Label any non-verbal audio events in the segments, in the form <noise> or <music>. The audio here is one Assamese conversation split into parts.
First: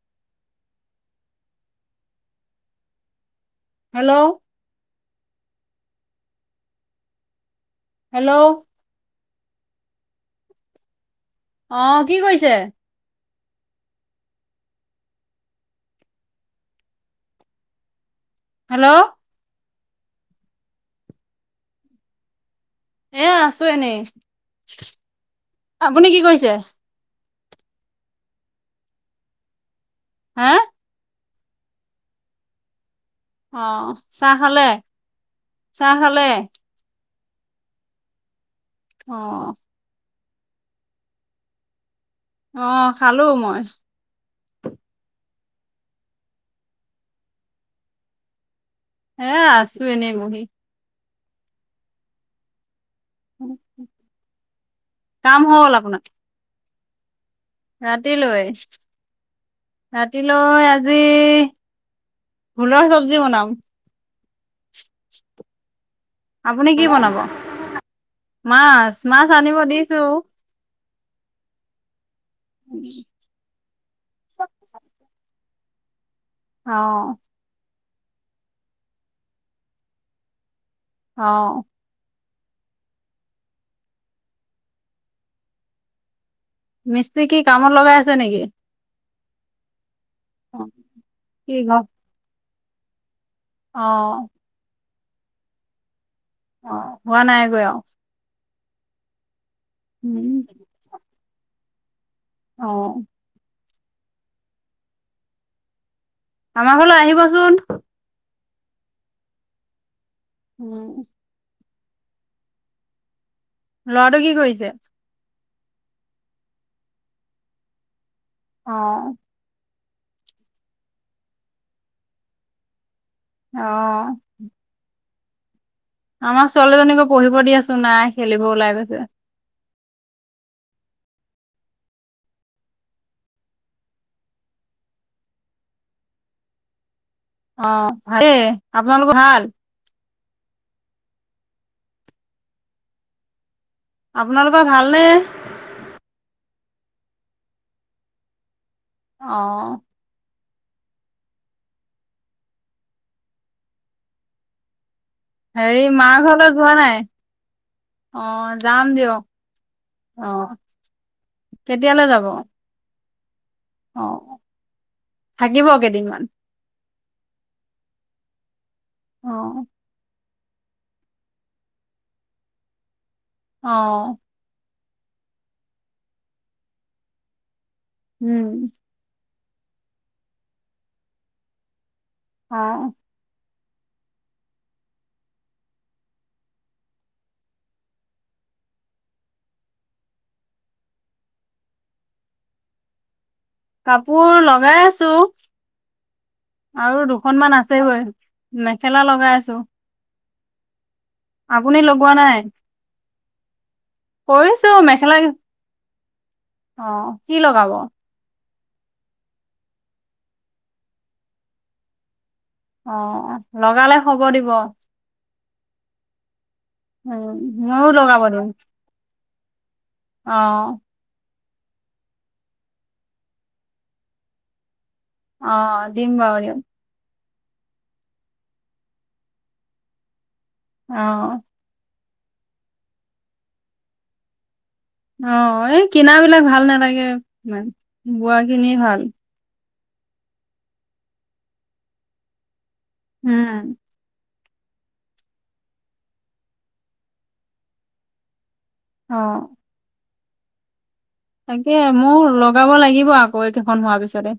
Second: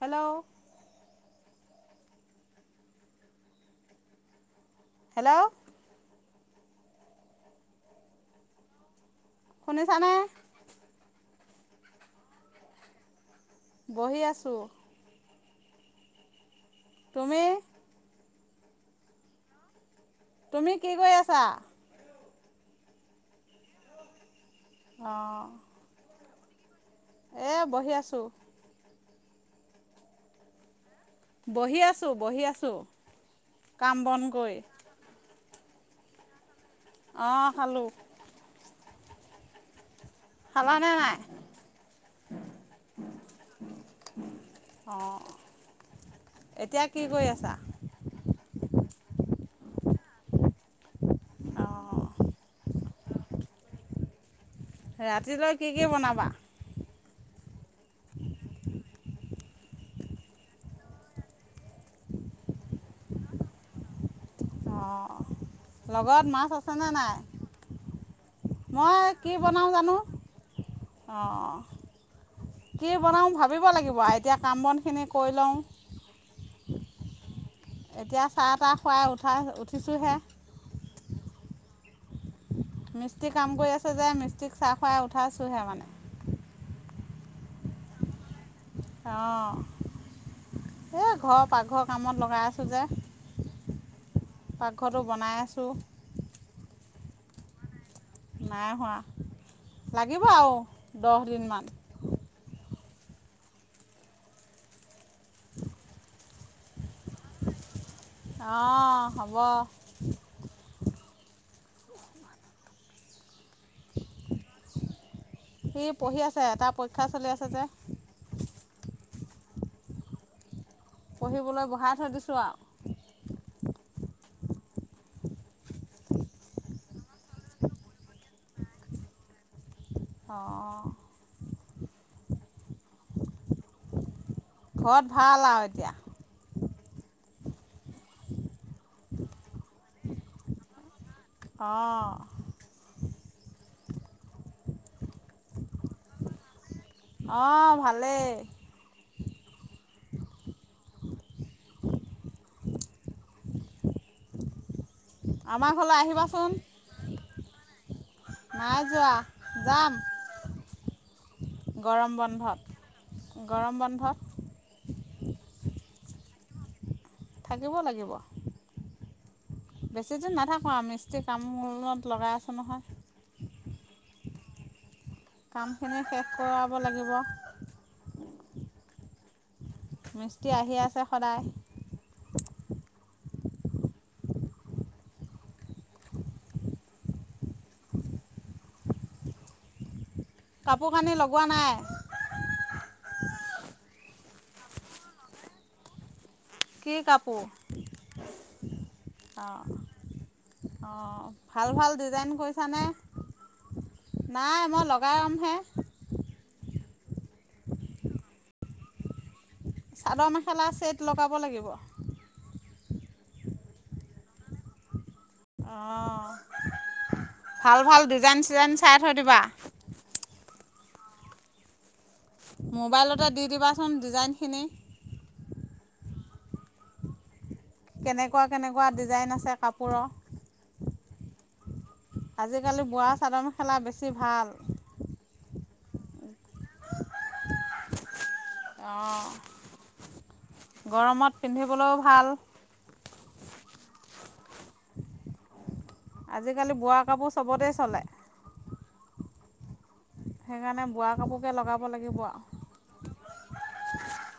হেল্ল' হেল্ল' হেল্ল' হেল্ল' নি চানে <unintelligible> অ কি কৰিছে বহি আছোঁ তুমি হেল্ল' তুমি কি কৰি আছা এ আছো এনেই অঁ য়া <unintelligible> এ বহি আছো হা বহি আছো বহি আছো আহ চাহ খালে চাহ খালে অঁ খালোঁ অ খালা নে নাই অ খালো মই অঁ এতিয়া কি কৰি আছা হে আছো এনেই বহি অঁ উম ৰাতিলৈ কি কি বনাবা ৰাতিলৈ ৰাতিলৈ আজি ভোলৰ চব্জি বনাম অঁ লগত মাছ আপুনি কি আছেনে নাই বনাব মাছ মই মাছ কি আনিব বনাওঁ জানো দিছো অঁ কি বনাওঁ ভাবিব লাগিব এতিয়া কাম বনখিনি কৰি লওঁ অ এতিয়া চাহ তাহ খুৱাই উঠাই উঠিছোঁহে অ মিস্ত্ৰী কাম কৰি আছে যে মিস্ত্ৰীক চাহ খুৱাই উঠাইছোহে মানে মিস্ত্ৰী কি কামত লগাই আছে নেকি অ অ এ ঘৰৰ কি ঘৰ পাকঘৰৰ কামত লগাই আছে পূজা অ পাকঘটো বনাই আছো অ হোৱা নাইগৈ আও নাই হোৱা লাগিব উম আও দহ দুইমা অ আমাৰ ঘৰলৈ আহিবচোন অহ হ'ব উম লৰাটো কি কৰিছে সি পঢ়ি আছে তাৰ পৰীক্ষা চলি আছে যে অ পঢ়িবলৈ বঢ়াই থৈ দিছোঁ আৰু অহ আমাৰ ছোৱালীজনীকো পঢ়িব দি আছো নাই খেলিব ওলাই গৈছে অহ ঘৰত ভাল আও এতিয়া? অ ভালেই। আপোনালোকৰ ভাল? অহ আপোনালোকৰ ভালনে? অ ভালেই। অ আমাৰ হেৰি ঘৰলৈ মা আহিবাচোন ঘৰলৈ যোৱা নাই? অ নাই যাম যোৱা দিয়ক যাম অহ যাম দিয়ক অ কেতিয়ালৈ গৰম যাব? বন্ধত গৰম অ বন্ধত থাকিব কেদিনমান থাকিব লাগিব অহ বেছি দিন নাথাকোঁ আৰু মিস্ত্ৰী কামত লগাই আছোঁ নহয় অ কামখিনি শেষ কৰাব লাগিব উম মিস্ত্ৰী আহি আছে সদায় অহ কাপোৰ কানি লগোৱা নাই? কাপোৰ লগাই আছো। কি আৰু কাপোৰ দুখনমান আছে গৈ। মেখেলা লগাই আছো। <unintelligible> অ ভাল আপুনি ভাল লগোৱা ডিজাইন নাই কৰিছানে? কৰিছো নাই মই মেখেলা লগাই ল'মহে। অ কি লগাব? চাদৰ -মেখেলা চেত লগাব লাগিব। অ লগালে খব দিব অহ উম ভাল ময়ো ভাল লগাব ডিজাইন দিম চিজাইন চাই থৈ দিবা। <inaudible> অ মোবাইলতে দি দিবাচোন ডিজাইনখিনি অ দিম বাৰু দিয়ক। কেনেকুৱা কেনেকুৱা ডিজাইন আছে কাপোৰ? অহ আজিকালি বোৱা চাদৰ -মেখেলা বেছি ভাল। অ এই কিনা বিলাক ভাল। ভাল নালাগে ইমান, বোৱা খিনিয়ে ভাল। অঁ গৰমত পিন্ধিবলৈও ভাল। হম আজিকালি বোৱা কাপোৰ চবতে চলে। অ। সেইকাৰণে বোৱা কাপোৰকে তাকে লগাব লাগিব মোৰ আৰু লগাব লাগিব আকৌ এইকেইখন হোৱাৰ পিছতে।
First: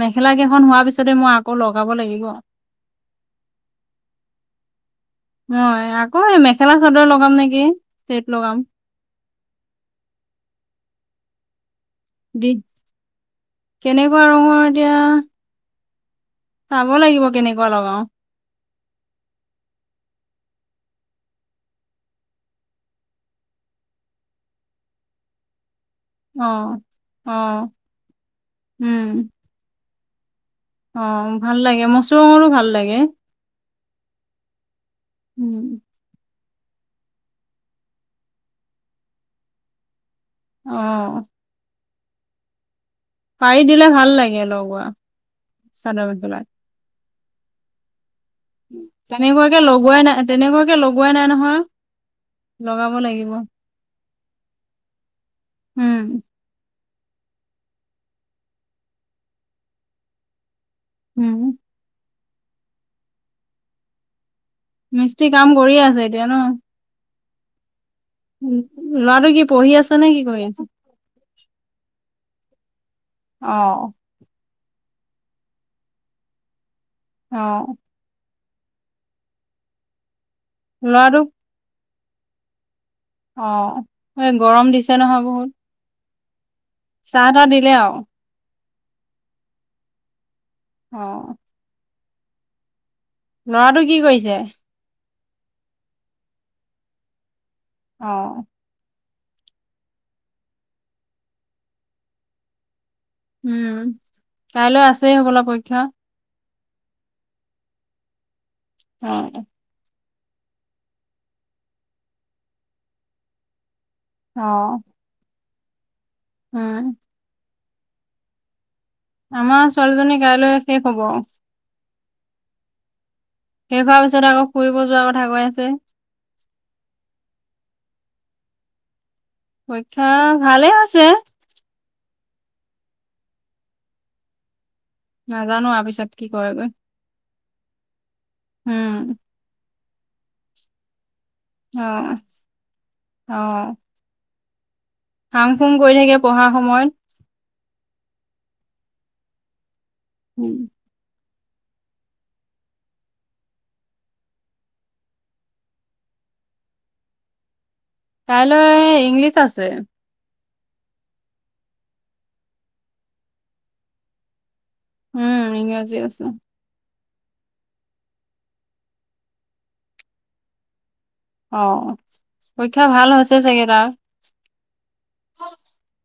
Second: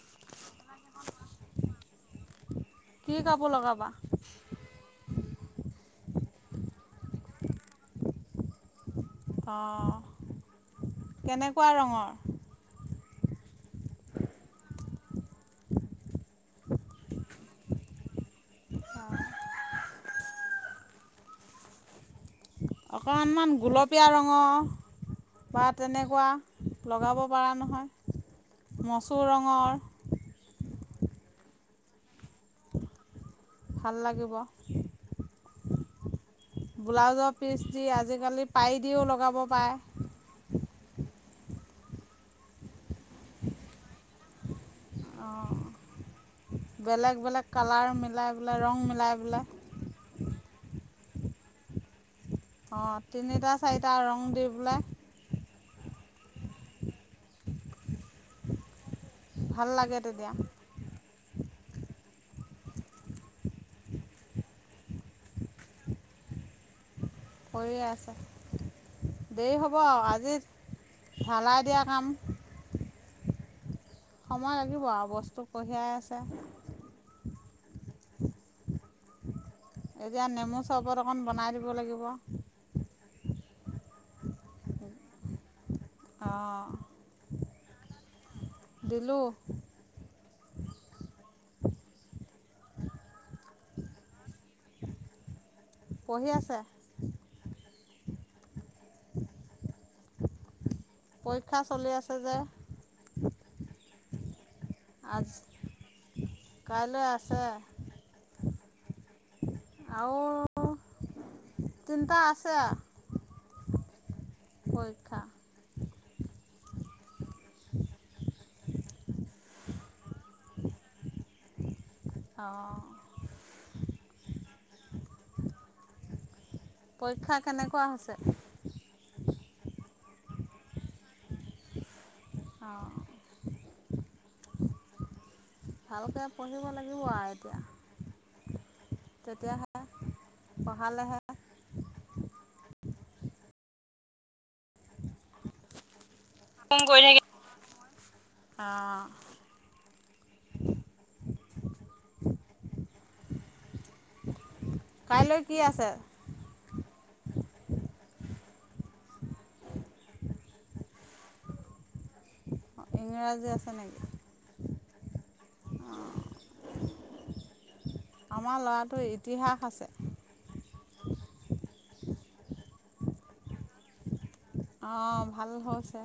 মেখেলা কেইখন হোৱাৰ পিছত। মই আকৌ লগাব লাগিব। কি কাপোৰ লগাবা মই আকৌ মেখেলা চাদৰ লগাম নেকি, চেট লগাম। অ, কেনেকুৱা ৰঙত? বি কেনেকুৱা ৰঙৰ এতিয়া চাব লাগিব কেনেকুৱা লগাও। অকণমানমান গুলপীয়া ৰঙৰ পাত। তেনেকুৱা, অ লগাব অ পৰা নহয়। উম মচুৰ ৰঙৰ, অ ভাল লাগে মস ৰঙৰো ভাল লাগে ভাল লাগিব উম। ব্লাউজৰ পিচ দি আজিকালি পাৰিদিও লগাব পাৰে, অ। পাৰি দিলে ভাল লাগে। লগোৱা। চাদৰ মেখেলাত, এইবিলাক কালাৰ মিলাই পেলাই ৰং মিলাই পেলাই তেনেকুৱাকে লগোৱাই নাই তেনেকুৱাকে লগোৱাই নাই নহয়! অ লগাব লাগিব তিনিটা চাৰিটা ৰং দি উম পেলাই ভাল লাগে তেতিয়া হ উম। মিস্ত্ৰী কাম কৰিয়ে আছে এতিয়া ন? কৰিয়ে আছে। উ লৰাটো কি দেৰি পঢ়ি হ'ব আছে আৰু নে কি আজি কৰি আছে? ঢালাই দিয়া কাম অ। সময় লাগিব আৰু বস্তু কঢ়িয়াই আছে। অ। এতিয়া নেমু চৰবত অকণ ল'ৰাটোক বনাই দিব লাগিব। <inaudible> অ এই গৰম দিছে নহয় বহুত! অ। চাহ তাহ দিলে আৰু? দিলো। অ। লৰাটো কি কৰিছে? পঢ়ি আছে। অ <unintelligible> পৰীক্ষা চলি আছে যে উম কাইলৈ আছেই আজ হবলা পৰীক্ষা কাইলৈ আছে অ আৰু তিনিটা আছে অ পৰীক্ষা উম আমাৰ ছোৱালীজনী কাইলৈ শেষ হব আৰু অ শেষ হোৱাৰ পিছত আকৌ ফুৰিব যোৱাৰ কথা কৈ আছে পৰীক্ষা কেনেকুৱা হৈছে পৰীক্ষা ভালেই হৈছে অঁ নাজানো আৰু পিছত ভালকৈ কি পঢ়িব কৰেগৈ লাগিব আৰু এতিয়া হম তেতিয়াহে পঢ়ালেহে অ অ ফাং ফুং কৰি থাকে পঢ়াৰ সময়ত অঁ উম কাইলৈ কি আছে কাইলৈ ইংলিছ আছে ইংৰাজী আছে নেকি উম ইংৰাজী আছে আমাৰ ল'ৰাটোৰ ইতিহাস আছে অ পৰীক্ষা ভাল হৈছে চাগে তাৰ অঁ ভাল হৈছে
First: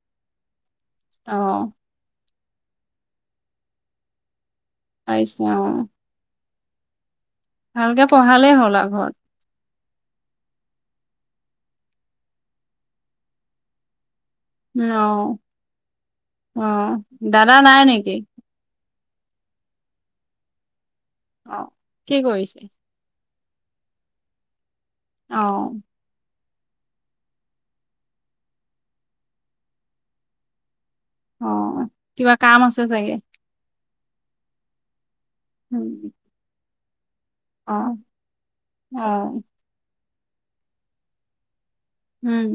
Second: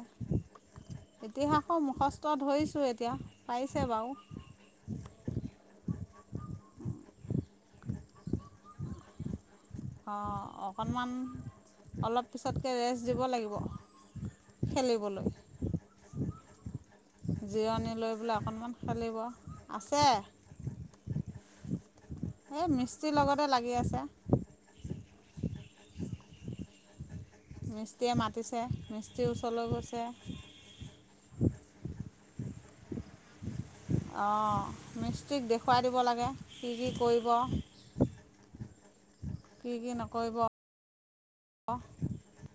অ ইতিহাসৰ মুখ তই ধৰিছোঁ এতিয়া পাইছে বাৰু পাৰিছে অ ভালকে পঢ়ালেই হ'ল আ ঘৰত অঁ অকণমান অলপ পিছতকৈ ৰেষ্ট দিব লাগিব উ আহ খেলিবলৈ আহ দাদা নাই জিৰণি নেকি লৈ পেলাই অকণমান খেলিব আছে অ কি কৰিছে হ মিস্তিৰ লগত তে লাগি আছে আহ মিস্ত্ৰীয়ে মাতিছে মিস্তীৰ ওচৰলৈ গৈছে অ কিবা কাম আছে চাগে অ মি কি দেখুৱাই দিব উম লাগে টিক কৰিব অ অ কৰিব উম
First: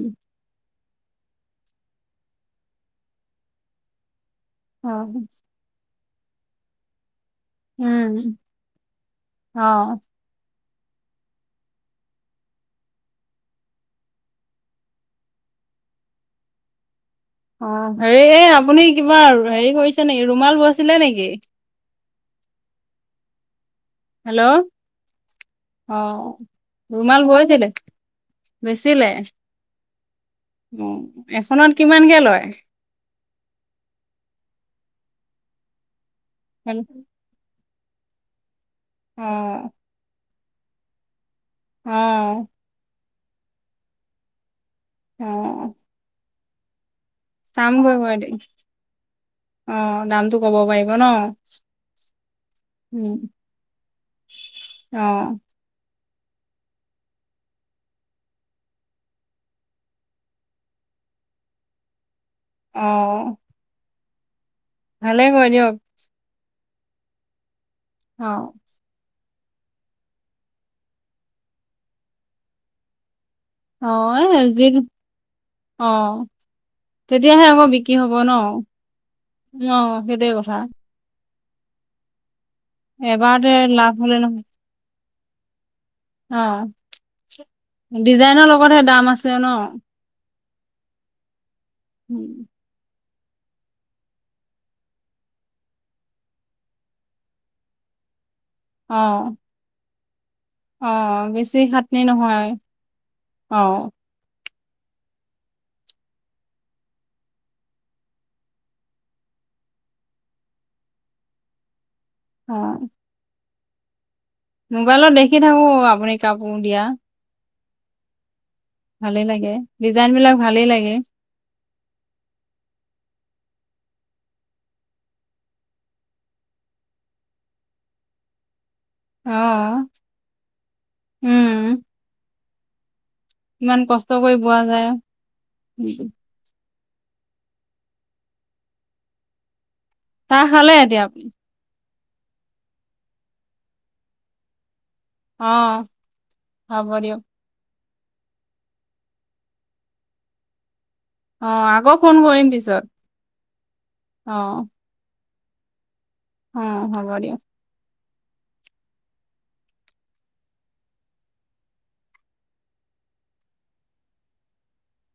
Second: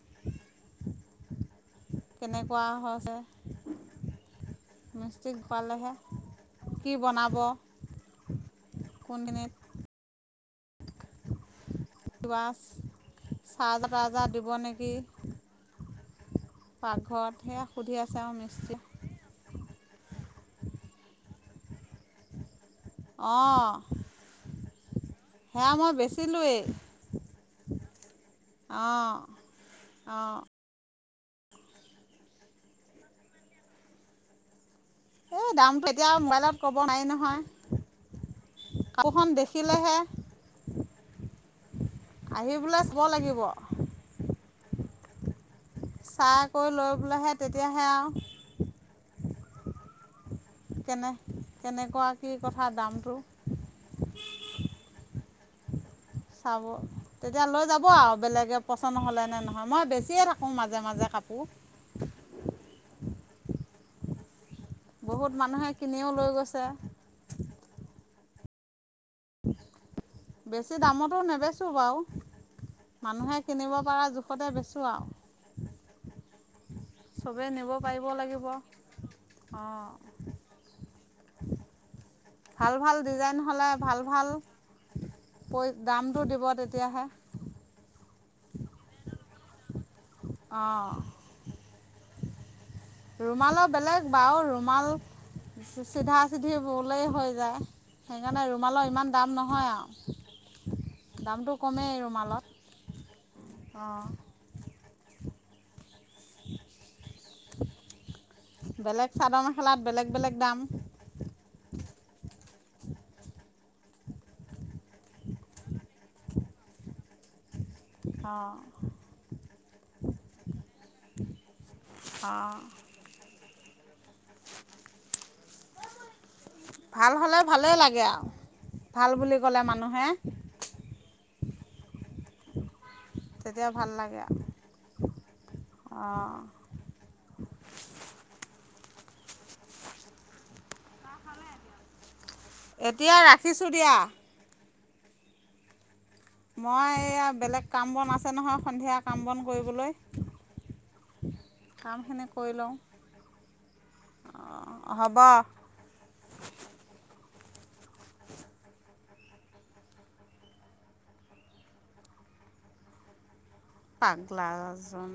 কেনেকুৱা হৈছে অ', মিছ্তিক পালেহে কি বনাব উম কোনখিনিত আহ ৱাছ চাৰ্জাৰ তাৰ্জাৰ দিব নেকি প অ হেৰি এই আপুনি কিবা আৰু হেৰি কৰিছে নেকি ৰুমাল বৈছিলে নেকি অ হেল্ল' অ বেচিলোৱেই ৰুমাল বৈছিলে বেচিলে অঁ অঁ উ এখনত কিমানকে লয় উ দাম বুলি এতিয়াও মোবাইলত ক'ব নোৱাৰি নহয় কাপোখন অ', দেখিলেহে আহ ব লাগিব অ চাহকৌ লগ বোলেহে তেতিয়াহে চামগৈ মই এদিন আৰু অ দামটো ক'ব পাৰিব ন? কেনে কেনেকুৱা কি কথা উম, দামটো অ', চাব তেতিয়া লৈ যাব আৰু বেলেগে পচন্দ হ'লে নে নহয় মই বেছিয়ে থাকোঁ মাজে মাজে কাপোৰ অ', ভালে বহুত কৰে মানুহে দিয়ক কিনিও লৈ গৈছে ছে অ বেছি দামতো নেবেচো বাৰু মানুহে কিনিব অ, পৰা এ, জোখতে বেচোঁ আৰু যি-অ তেতিয়াহে চবেই আকৌ নিব বিক্ৰী পাৰিব হ'ব ন। লাগিব অ, অঁ সেইটেই কথা। ভাল, ভাল ডিজাইন এবাৰতে হলে লাভ ভাল, হ'লে ভাল নহয় প <unintelligible> দামটো অ' দিব তেতিয়াহে। ডিজাইনৰ লগতহে দাম আছে। তে ন আহঁ। উম। ৰুমালো বেলেগ বাৰু ৰুমাল চিধা, চিধি বলে হৈ যায়। সেইকাৰণে ৰুমালৰ ইমান দাম নহয় আৰু। আহ দামটো বেছি কমেই খাটনি ৰুমালত নহয় আহ। অঁ বেলেগ চাদৰ মেখেলাত বেলেগ, বেলেগ দাম। অ। মোবাইলত দেখি থাকো আপুনি কাপোৰ দিয়া। অ। ভালে লাগে ডিজাইন বিলাক ভালেই লাগে। অঁ। ভাল হ'লে ভালেই লাগে আৰু। ভাল বুলি ক'লে আঁহ, মানুহে উম। <inaudible> ইমান ভাল কষ্ট লাগে কৰি আৰু পোৱা যায়, আৰু কি অঁ চাহ খালে এতিয়া আপুনি? এতিয়া ৰাখিছোঁ দিয়া আঁহ। মই এয়া বেলেগ কাম বন আছে নহয় সন্ধিয়া কাম বন কৰিবলৈ? আঁহ আকৌ ফোন কামখিনি কৰিম কৰি লওঁ পিছত, আঁহ। অঁ হ'ব অঁ, হ'ব দিয়ক। পাগলা জন।